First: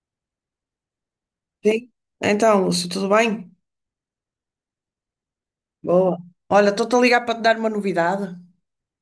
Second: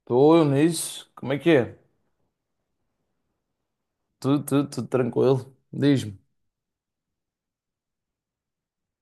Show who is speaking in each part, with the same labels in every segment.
Speaker 1: Estou eu nisso. Como é que é?
Speaker 2: Sim. Então, Lúcio, tudo bem?
Speaker 1: Tudo, tranquilo.
Speaker 2: Boa.
Speaker 1: Diz-me.
Speaker 2: Olha, estou-te a ligar para te dar uma novidade.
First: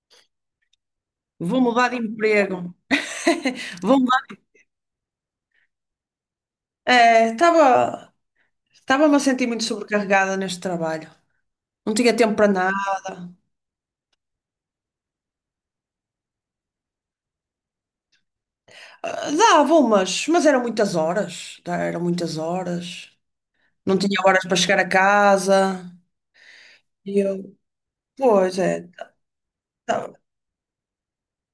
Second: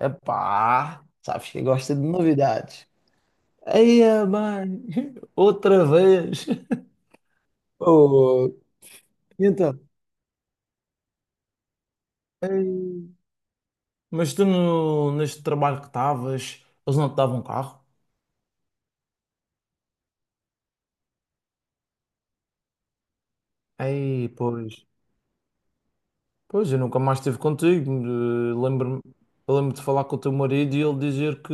Speaker 1: Epá, sabes
Speaker 2: Vou
Speaker 1: que
Speaker 2: mudar
Speaker 1: gosta
Speaker 2: de
Speaker 1: de
Speaker 2: emprego.
Speaker 1: novidades.
Speaker 2: Vou
Speaker 1: Aí,
Speaker 2: mudar.
Speaker 1: mãe, outra vez.
Speaker 2: Eh, Estava,
Speaker 1: Oh,
Speaker 2: estava-me a
Speaker 1: e
Speaker 2: sentir muito
Speaker 1: então?
Speaker 2: sobrecarregada neste trabalho. Não tinha tempo para nada.
Speaker 1: Mas tu no, neste trabalho que estavas, eles não te davam um carro?
Speaker 2: Dava umas, mas eram muitas horas. Tá, Eram muitas horas. Não tinha
Speaker 1: Aí,
Speaker 2: horas para
Speaker 1: pois.
Speaker 2: chegar a casa.
Speaker 1: Pois, eu nunca
Speaker 2: E
Speaker 1: mais estive
Speaker 2: eu,
Speaker 1: contigo.
Speaker 2: pois é.
Speaker 1: Lembro-me, eu lembro de falar
Speaker 2: tá-
Speaker 1: com o teu marido e ele dizer que,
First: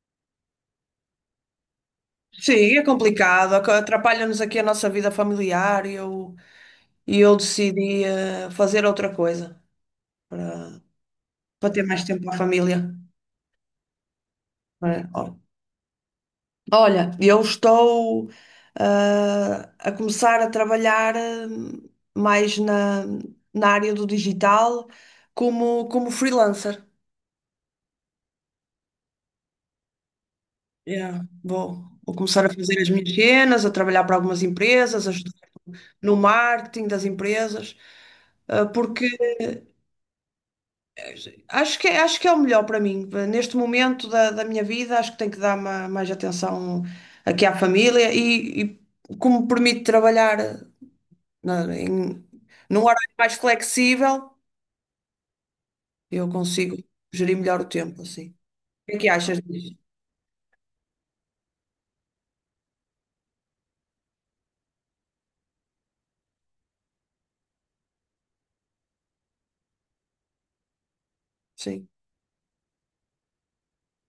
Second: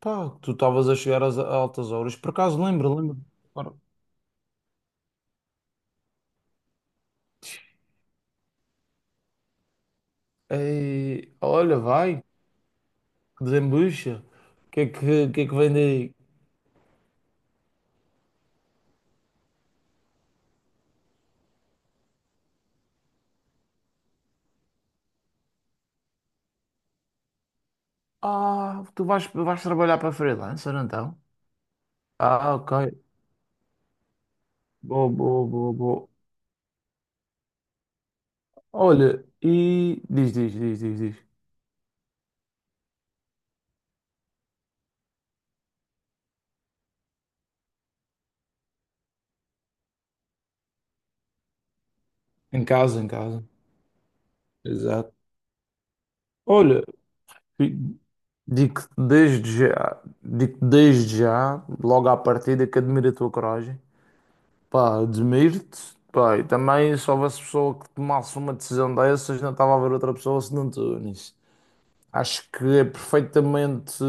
Speaker 1: pá, que tu estavas a chegar às altas horas. Por acaso,
Speaker 2: Sim, é
Speaker 1: lembro.
Speaker 2: complicado.
Speaker 1: Ora,
Speaker 2: Atrapalha-nos aqui a nossa vida familiar. E eu decidi fazer outra coisa,
Speaker 1: ei,
Speaker 2: para
Speaker 1: olha,
Speaker 2: ter mais
Speaker 1: vai,
Speaker 2: tempo para a família.
Speaker 1: que desembucha.
Speaker 2: Olha,
Speaker 1: O que é que vem daí?
Speaker 2: olha, eu estou a começar a trabalhar mais na área do digital como freelancer.
Speaker 1: Ah, tu vais trabalhar para freelancer então?
Speaker 2: Yeah, vou começar a
Speaker 1: Ah, ok.
Speaker 2: fazer as minhas cenas, a trabalhar para algumas empresas, a ajudar
Speaker 1: Boa.
Speaker 2: no marketing das empresas, porque
Speaker 1: Olha, e diz.
Speaker 2: acho que é o melhor para mim. Neste momento da minha vida, acho que tenho que dar mais atenção aqui à família e como permite trabalhar na- em-
Speaker 1: Em
Speaker 2: num
Speaker 1: casa, em
Speaker 2: horário mais
Speaker 1: casa.
Speaker 2: flexível,
Speaker 1: Exato.
Speaker 2: eu consigo
Speaker 1: Olha,
Speaker 2: gerir melhor o
Speaker 1: fi-
Speaker 2: tempo, assim. O que é que achas disso?
Speaker 1: digo-te desde já, logo à partida, que admiro a tua coragem. Pá, admiro-te. Pá, e também se houvesse pessoa que tomasse uma decisão dessas, não estava a ver outra pessoa senão tu nisso.
Speaker 2: Sim.
Speaker 1: Acho que é perfeitamente,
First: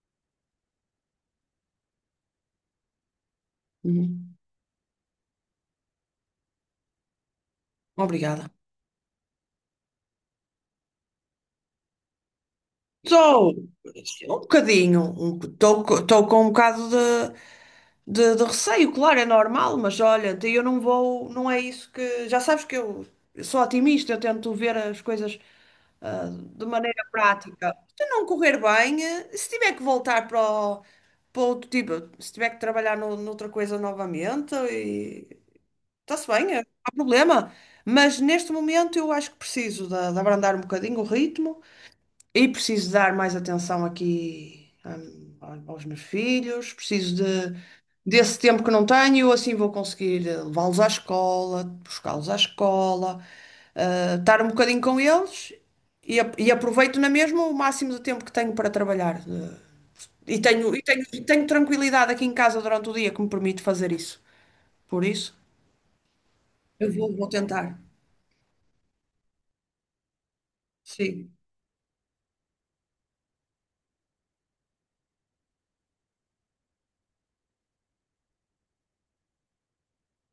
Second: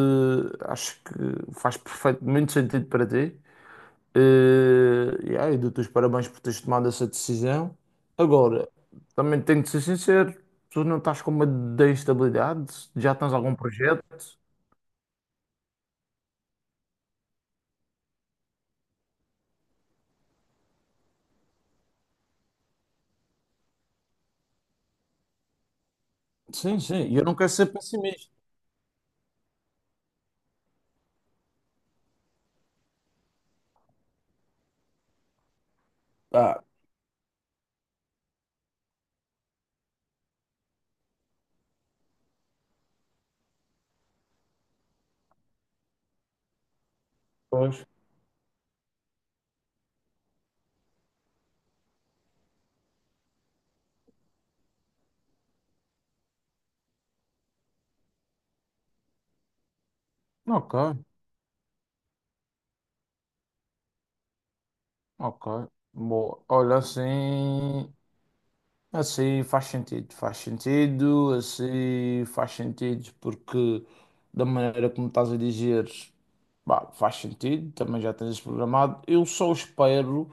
Speaker 1: acho que faz perfeitamente sentido para ti.
Speaker 2: Uhum.
Speaker 1: Yeah, e aí, dou-te os parabéns por teres tomado essa decisão.
Speaker 2: Obrigada.
Speaker 1: Agora, também tenho de ser sincero, tu não estás com medo da instabilidade? Já tens
Speaker 2: Estou
Speaker 1: algum projeto?
Speaker 2: um bocadinho, estou com um bocado de receio, claro, é normal, mas olha, eu não vou, não é isso que. Já sabes que eu sou otimista, eu tento ver as coisas ah, de
Speaker 1: Sim,
Speaker 2: maneira
Speaker 1: sim, e eu não quero ser
Speaker 2: prática. Se não
Speaker 1: pessimista.
Speaker 2: correr bem, se tiver que voltar para outro tipo, se tiver que trabalhar noutra coisa novamente, e está-se bem,
Speaker 1: Ah,
Speaker 2: não há problema. Mas neste momento eu acho que preciso de abrandar um bocadinho o ritmo e preciso dar mais atenção aqui, aos meus filhos, preciso de,
Speaker 1: pois.
Speaker 2: desse tempo que não tenho, assim vou conseguir levá-los à escola, buscá-los à escola, estar um bocadinho com eles e aproveito na mesma o máximo de tempo que tenho para trabalhar. E tenho, e
Speaker 1: Ok,
Speaker 2: tenho, e tenho tranquilidade aqui em casa durante o dia que me permite fazer isso. Por isso,
Speaker 1: ok. Boa. Olha,
Speaker 2: eu vou tentar.
Speaker 1: assim. Assim faz sentido,
Speaker 2: Sim,
Speaker 1: assim faz sentido, porque da maneira como estás a dizer, bah, faz sentido, também já tens isso programado. Eu só espero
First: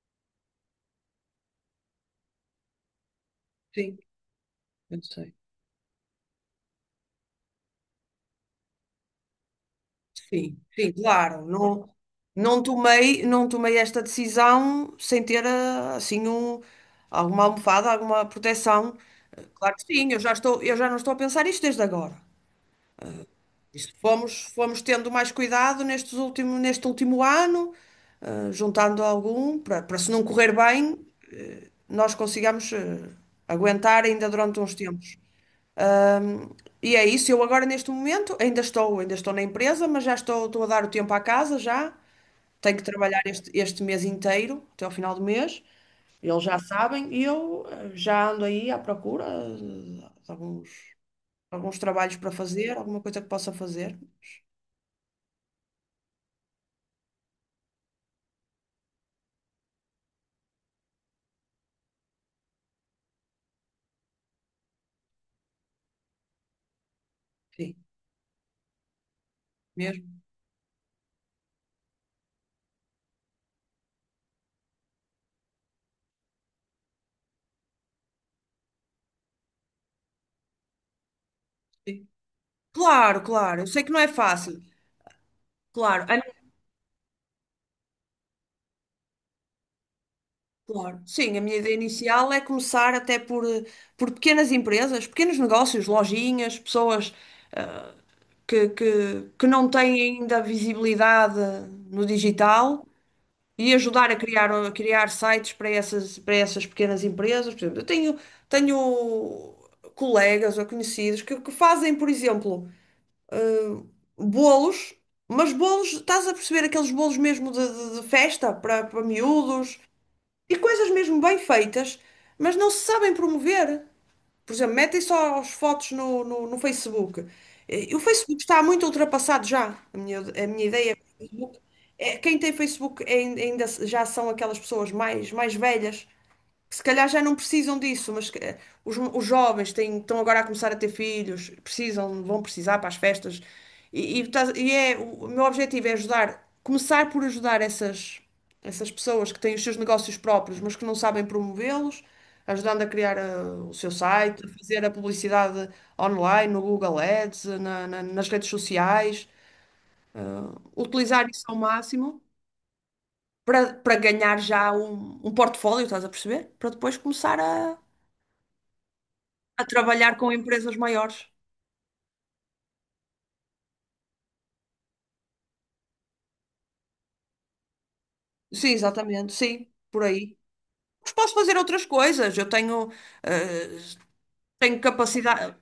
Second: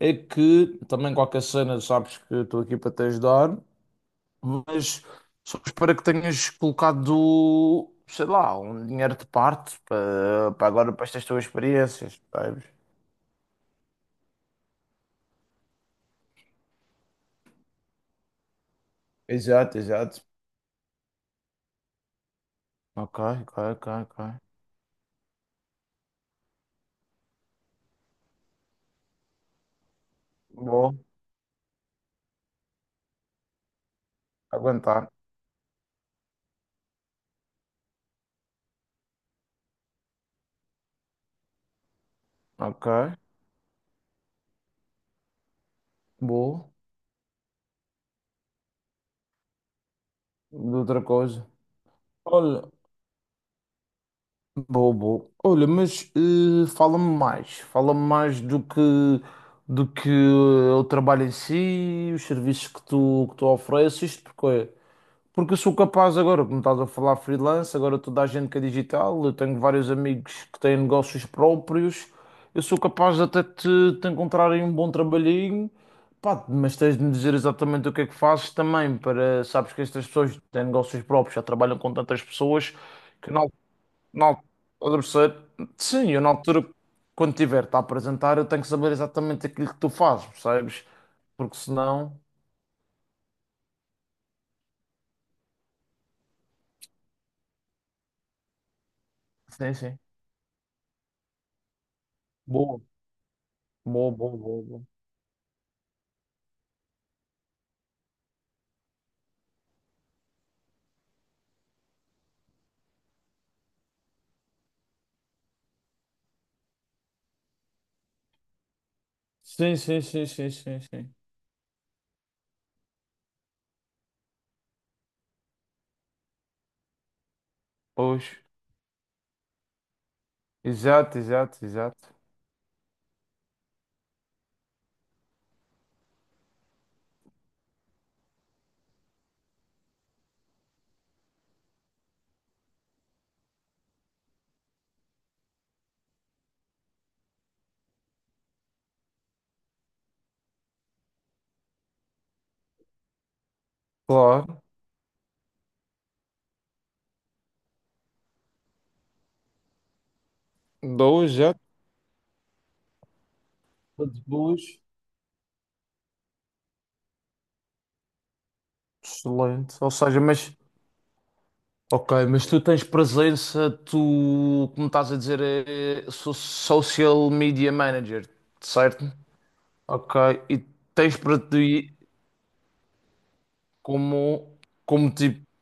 Speaker 1: é que, também qualquer cena, sabes que eu estou aqui para te ajudar,
Speaker 2: sim, eu
Speaker 1: mas
Speaker 2: sei.
Speaker 1: só espero é que tenhas colocado, sei lá, um dinheiro de parte
Speaker 2: Sim,
Speaker 1: para
Speaker 2: sim,
Speaker 1: agora, para estas
Speaker 2: claro.
Speaker 1: tuas
Speaker 2: Não,
Speaker 1: experiências,
Speaker 2: não
Speaker 1: sabes?
Speaker 2: tomei, não tomei esta decisão sem ter assim alguma almofada, alguma proteção. Claro
Speaker 1: Exato,
Speaker 2: que sim, eu
Speaker 1: exato.
Speaker 2: já estou, eu já não estou a pensar isto desde agora. Isto
Speaker 1: Ok.
Speaker 2: fomos tendo mais cuidado neste último ano, juntando algum, para, para se não correr
Speaker 1: Boa,
Speaker 2: bem, nós consigamos aguentar ainda durante uns
Speaker 1: aguentar.
Speaker 2: tempos. Ahm, e é isso, eu agora neste momento ainda estou na empresa, mas estou a dar o tempo à casa já. Tenho que
Speaker 1: Ok,
Speaker 2: trabalhar este mês inteiro, até ao final do mês. Eles já
Speaker 1: boa.
Speaker 2: sabem e eu já ando aí à procura de alguns,
Speaker 1: De outra coisa.
Speaker 2: alguns trabalhos para
Speaker 1: Olha,
Speaker 2: fazer, alguma coisa que possa fazer.
Speaker 1: boa, boa. Olha, mas fala-me mais. Fala-me mais do que o trabalho em si, os serviços que que tu ofereces, porque olha, porque eu sou capaz agora, como estás a falar
Speaker 2: Sim,
Speaker 1: freelance, agora toda a gente que é digital, eu tenho vários
Speaker 2: mesmo,
Speaker 1: amigos que têm negócios próprios, eu sou capaz de te encontrar aí um bom trabalhinho, pá, mas tens de me dizer exatamente o que é que fazes também, para, sabes que estas pessoas que têm negócios próprios, já trabalham com
Speaker 2: sim.
Speaker 1: tantas pessoas,
Speaker 2: Claro,
Speaker 1: que não,
Speaker 2: claro, eu sei que não é
Speaker 1: não,
Speaker 2: fácil. Claro,
Speaker 1: sim,
Speaker 2: a
Speaker 1: eu na altura, quando tiver-te a apresentar, eu tenho que saber exatamente aquilo que tu fazes, percebes?
Speaker 2: claro. Sim, a minha
Speaker 1: Porque
Speaker 2: ideia
Speaker 1: senão,
Speaker 2: inicial é começar até por pequenas empresas, pequenos negócios, lojinhas, pessoas, que, que, que não
Speaker 1: sim, sim,
Speaker 2: têm ainda visibilidade no
Speaker 1: boa,
Speaker 2: digital e ajudar a criar, a
Speaker 1: boa.
Speaker 2: criar sites para essas pequenas empresas. Por exemplo, eu tenho colegas ou conhecidos que fazem, por exemplo, bolos, mas bolos, estás a perceber aqueles bolos mesmo de festa para
Speaker 1: Sim,
Speaker 2: miúdos
Speaker 1: sim, sim, sim,
Speaker 2: e
Speaker 1: sim,
Speaker 2: coisas
Speaker 1: sim.
Speaker 2: mesmo bem feitas, mas não se sabem promover. Por exemplo, metem só as fotos no Facebook. O
Speaker 1: Pois.
Speaker 2: Facebook está muito ultrapassado já. A minha ideia é que o
Speaker 1: Exato,
Speaker 2: Facebook.
Speaker 1: exato, exato.
Speaker 2: É, quem tem Facebook é ainda já são aquelas pessoas mais velhas que se calhar já não precisam disso, mas que, os jovens têm, estão agora a começar a ter filhos, precisam, vão precisar para as festas. O meu objetivo é ajudar, começar por ajudar essas, essas pessoas que têm os seus negócios próprios, mas que não sabem promovê-los, ajudando a criar o seu site, a
Speaker 1: Claro.
Speaker 2: fazer a publicidade online, no Google Ads, nas redes sociais, utilizar
Speaker 1: Dois,
Speaker 2: isso
Speaker 1: já.
Speaker 2: ao máximo. Para ganhar
Speaker 1: Duas.
Speaker 2: já um portfólio, estás a perceber? Para depois começar a
Speaker 1: Excelente. Ou
Speaker 2: trabalhar
Speaker 1: seja,
Speaker 2: com
Speaker 1: mas.
Speaker 2: empresas maiores.
Speaker 1: Ok, mas tu tens presença, tu, como estás a dizer, é social media manager,
Speaker 2: Sim,
Speaker 1: certo?
Speaker 2: exatamente, sim, por
Speaker 1: Ok,
Speaker 2: aí.
Speaker 1: e
Speaker 2: Mas
Speaker 1: tens
Speaker 2: posso
Speaker 1: para
Speaker 2: fazer outras
Speaker 1: ti
Speaker 2: coisas. Eu tenho, eh,
Speaker 1: como,
Speaker 2: tenho
Speaker 1: como,
Speaker 2: capacidade,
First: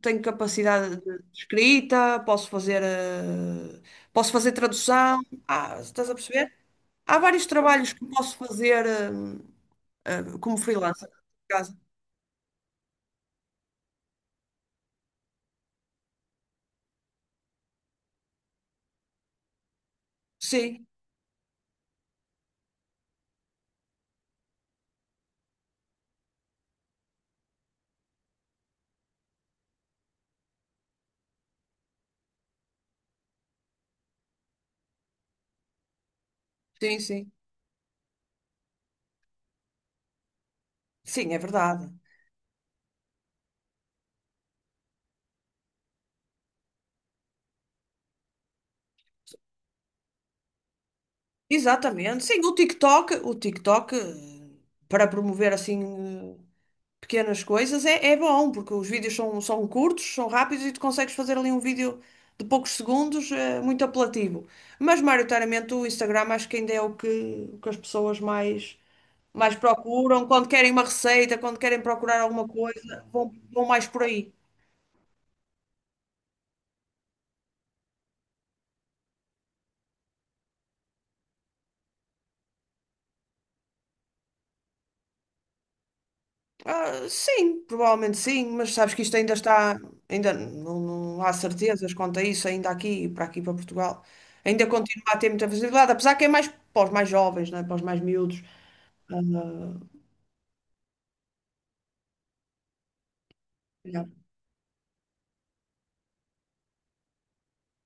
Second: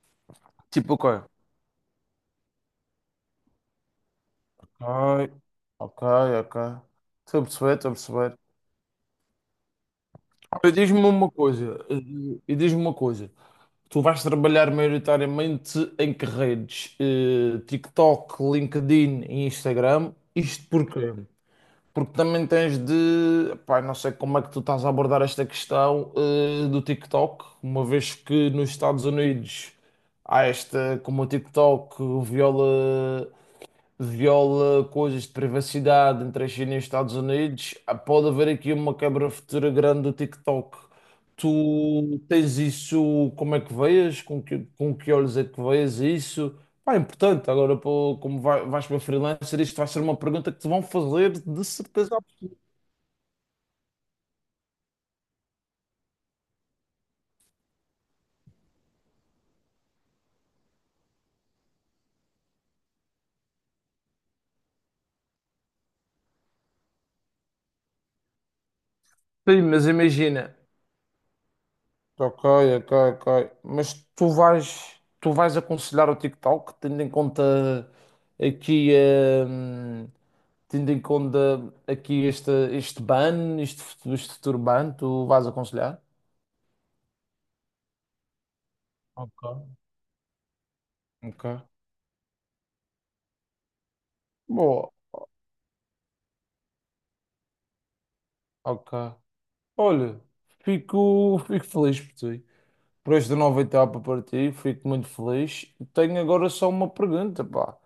Speaker 2: tenho
Speaker 1: tipo,
Speaker 2: capacidade de
Speaker 1: ok.
Speaker 2: escrita, posso fazer tradução.
Speaker 1: Ok,
Speaker 2: Ah,
Speaker 1: ok,
Speaker 2: estás a perceber?
Speaker 1: ok.
Speaker 2: Há
Speaker 1: Estou a
Speaker 2: vários
Speaker 1: perceber, estou a
Speaker 2: trabalhos que posso
Speaker 1: perceber.
Speaker 2: fazer, como
Speaker 1: E diz-me
Speaker 2: freelancer, por
Speaker 1: uma
Speaker 2: acaso.
Speaker 1: coisa, e diz-me uma coisa. Tu vais trabalhar maioritariamente em que redes? Eh, TikTok, LinkedIn e Instagram. Isto
Speaker 2: Sim,
Speaker 1: porquê? Porque também tens de. Pá, não sei como é que tu estás a abordar esta questão, do TikTok, uma vez que nos Estados Unidos há esta, como o TikTok viola viola coisas de privacidade entre a China e os
Speaker 2: sim,
Speaker 1: Estados
Speaker 2: sim.
Speaker 1: Unidos, ah, pode haver aqui uma quebra futura grande do TikTok.
Speaker 2: Sim, é verdade.
Speaker 1: Tu tens isso, como é que vês? Com que olhos é que vês isso? Pá, é importante. Agora, pô, como vais para freelancer, isto vai ser uma pergunta que te vão fazer de certeza
Speaker 2: Exatamente. Sim, o
Speaker 1: absoluta.
Speaker 2: TikTok, o TikTok, para promover assim pequenas coisas é bom, porque os vídeos são curtos, são rápidos e tu consegues fazer ali um vídeo de poucos segundos, muito apelativo. Mas maioritariamente o Instagram acho que ainda é o que as pessoas mais
Speaker 1: Sim, mas
Speaker 2: procuram. Quando
Speaker 1: imagina.
Speaker 2: querem uma receita, quando querem procurar
Speaker 1: Ok,
Speaker 2: alguma coisa,
Speaker 1: ok.
Speaker 2: vão mais
Speaker 1: Mas
Speaker 2: por
Speaker 1: tu
Speaker 2: aí.
Speaker 1: tu vais aconselhar o TikTok, tendo em conta aqui hum, tendo em conta aqui este ban, este futuro ban, tu vais aconselhar?
Speaker 2: Ah, sim, provavelmente sim, mas sabes que isto ainda
Speaker 1: Ok,
Speaker 2: está, ainda não, não há
Speaker 1: ok.
Speaker 2: certezas quanto a isso, ainda aqui, para aqui, para Portugal. Ainda
Speaker 1: Boa,
Speaker 2: continua a ter muita visibilidade, apesar que é mais para os mais jovens, né? Para os mais miúdos.
Speaker 1: ok.
Speaker 2: Ah,
Speaker 1: Olha, fico feliz por ti. Por esta nova etapa para ti, fico muito feliz. Tenho agora só uma pergunta, pá.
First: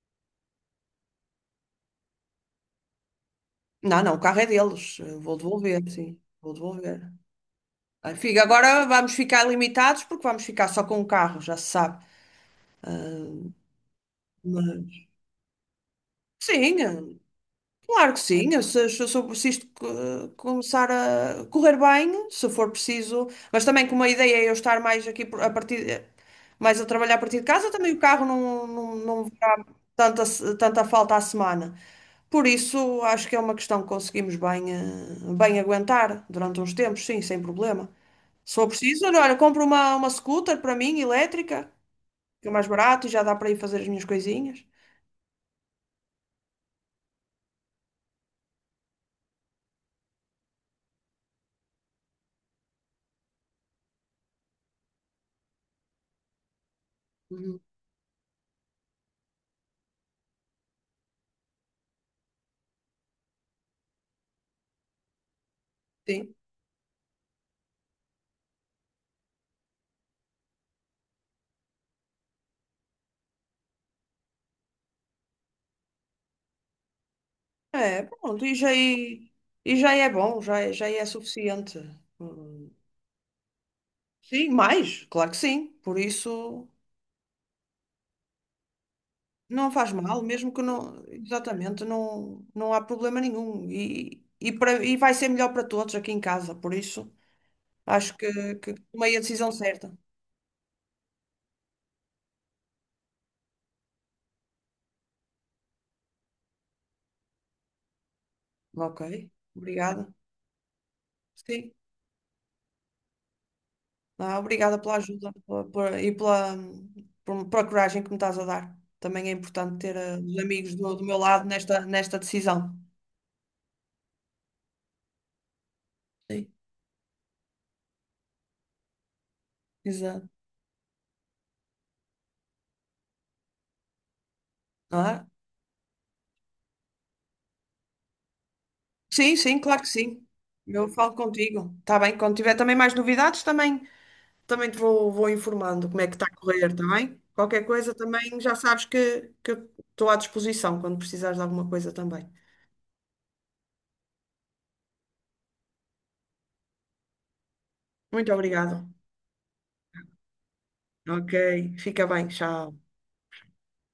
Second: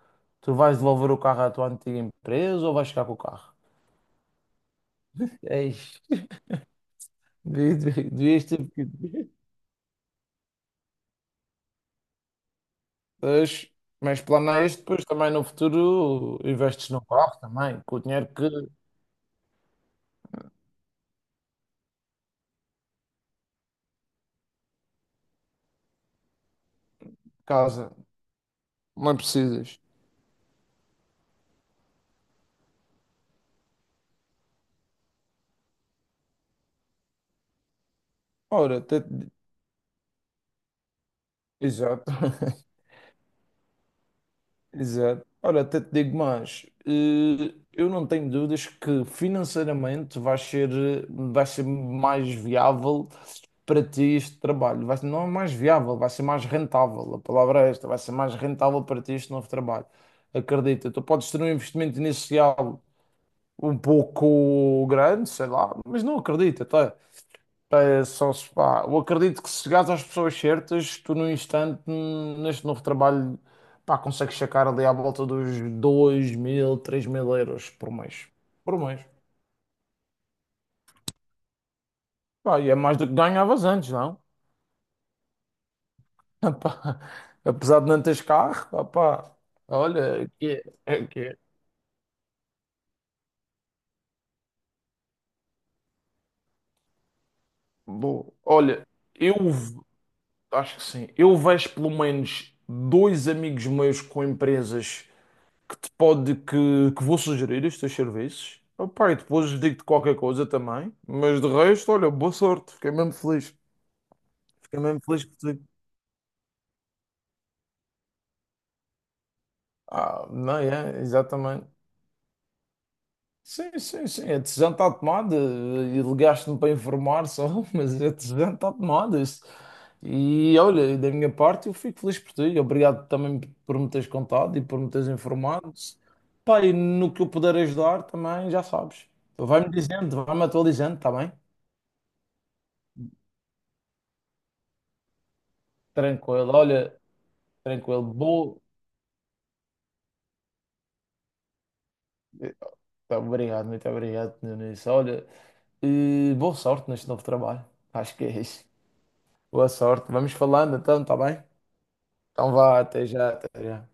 Speaker 1: Tu vais devolver o carro à tua antiga empresa ou vais ficar com o carro?
Speaker 2: não, não, o carro é deles. Eu vou
Speaker 1: Ei,
Speaker 2: devolver, sim. Vou devolver. Ah,
Speaker 1: devias ter
Speaker 2: agora vamos
Speaker 1: pedido.
Speaker 2: ficar limitados porque vamos ficar só com o carro, já se sabe. Ah,
Speaker 1: Mas, mas planeias depois
Speaker 2: mas,
Speaker 1: também no futuro
Speaker 2: sim,
Speaker 1: investes no carro também, com o
Speaker 2: claro que
Speaker 1: dinheiro que
Speaker 2: sim. Eu Se, se, se, se isto começar a correr bem, se for preciso. Mas também como a ideia é eu estar mais aqui a trabalhar a partir de casa,
Speaker 1: casa.
Speaker 2: também o carro não, não,
Speaker 1: Não
Speaker 2: não
Speaker 1: precisas.
Speaker 2: tanta, tanta falta à semana. Por isso, acho que é uma questão que conseguimos bem, bem aguentar durante uns tempos, sim, sem problema. Se for
Speaker 1: Ora, até
Speaker 2: preciso, olha,
Speaker 1: te-
Speaker 2: olha, compro uma scooter para mim, elétrica,
Speaker 1: Exato.
Speaker 2: que é mais barato e já dá para ir fazer as minhas coisinhas.
Speaker 1: Exato. Ora, até te digo mais. Eu não tenho dúvidas que financeiramente vai ser, vai ser mais viável para ti este trabalho. Vai, não é mais viável, vai ser mais rentável. A
Speaker 2: Uhum.
Speaker 1: palavra é esta, vai ser mais rentável para ti este novo trabalho. Acredita, tu podes ter um investimento inicial um pouco grande, sei lá, mas não
Speaker 2: Sim.
Speaker 1: acredita, tá? Pá, é só se, pá, eu acredito que se chegares às pessoas certas, tu num instante, neste novo trabalho, pá, consegues sacar ali à volta dos 2000, 3000 euros por
Speaker 2: É,
Speaker 1: mês.
Speaker 2: pronto, e já,
Speaker 1: Por mês.
Speaker 2: e, e já é bom, já, já é suficiente.
Speaker 1: Pá, e
Speaker 2: Hum.
Speaker 1: é mais do que ganhavas antes, não?
Speaker 2: Sim, mais, claro que sim. Por isso.
Speaker 1: Pá, apesar de não teres carro, pá,
Speaker 2: Não faz mal,
Speaker 1: olha, é
Speaker 2: mesmo que
Speaker 1: que é,
Speaker 2: não,
Speaker 1: é que é.
Speaker 2: exatamente, não, não há problema nenhum. E vai ser melhor para todos aqui em casa, por isso acho
Speaker 1: Boa.
Speaker 2: que
Speaker 1: Olha,
Speaker 2: tomei a
Speaker 1: eu
Speaker 2: decisão
Speaker 1: v-
Speaker 2: certa.
Speaker 1: acho que sim, eu vejo pelo menos dois amigos meus com empresas que te pode que vou sugerir os teus serviços.
Speaker 2: Ok,
Speaker 1: Opa, e depois digo-te
Speaker 2: obrigada.
Speaker 1: qualquer coisa também, mas de
Speaker 2: Sim,
Speaker 1: resto, olha, boa sorte, fiquei mesmo feliz.
Speaker 2: obrigada
Speaker 1: Fiquei
Speaker 2: pela
Speaker 1: mesmo feliz
Speaker 2: ajuda
Speaker 1: por ti.
Speaker 2: e pela coragem que me estás a dar. Também é importante ter
Speaker 1: Ah,
Speaker 2: os
Speaker 1: não
Speaker 2: amigos do,
Speaker 1: é?
Speaker 2: do meu lado
Speaker 1: Exatamente.
Speaker 2: nesta decisão.
Speaker 1: Sim, a decisão está tomada e
Speaker 2: Sim,
Speaker 1: ligaste-me para informar só, mas a decisão está tomada. Isso.
Speaker 2: exato.
Speaker 1: E olha, da minha parte, eu fico feliz por ti. Obrigado também por me teres contado e por me teres
Speaker 2: Ah,
Speaker 1: informado. Pá, e no que eu puder ajudar também, já sabes.
Speaker 2: sim, sim,
Speaker 1: Vai-me
Speaker 2: claro que sim.
Speaker 1: dizendo, vai-me
Speaker 2: Eu
Speaker 1: atualizando, está
Speaker 2: falo
Speaker 1: bem?
Speaker 2: contigo. Está bem, quando tiver também mais novidades, também. Também te vou informando como é que está a
Speaker 1: Tranquilo,
Speaker 2: correr, está
Speaker 1: olha,
Speaker 2: bem? Qualquer coisa
Speaker 1: tranquilo,
Speaker 2: também já
Speaker 1: boa.
Speaker 2: sabes que eu estou à disposição quando precisares de alguma coisa também.
Speaker 1: Tá, obrigado, muito obrigado, Nunes. Olha, boa sorte neste novo trabalho. Acho que é
Speaker 2: Muito
Speaker 1: isso.
Speaker 2: obrigada.
Speaker 1: Boa sorte. Vamos falando então, tá
Speaker 2: Ok,
Speaker 1: bem?
Speaker 2: fica bem,
Speaker 1: Então
Speaker 2: tchau.
Speaker 1: vá, até já, até já.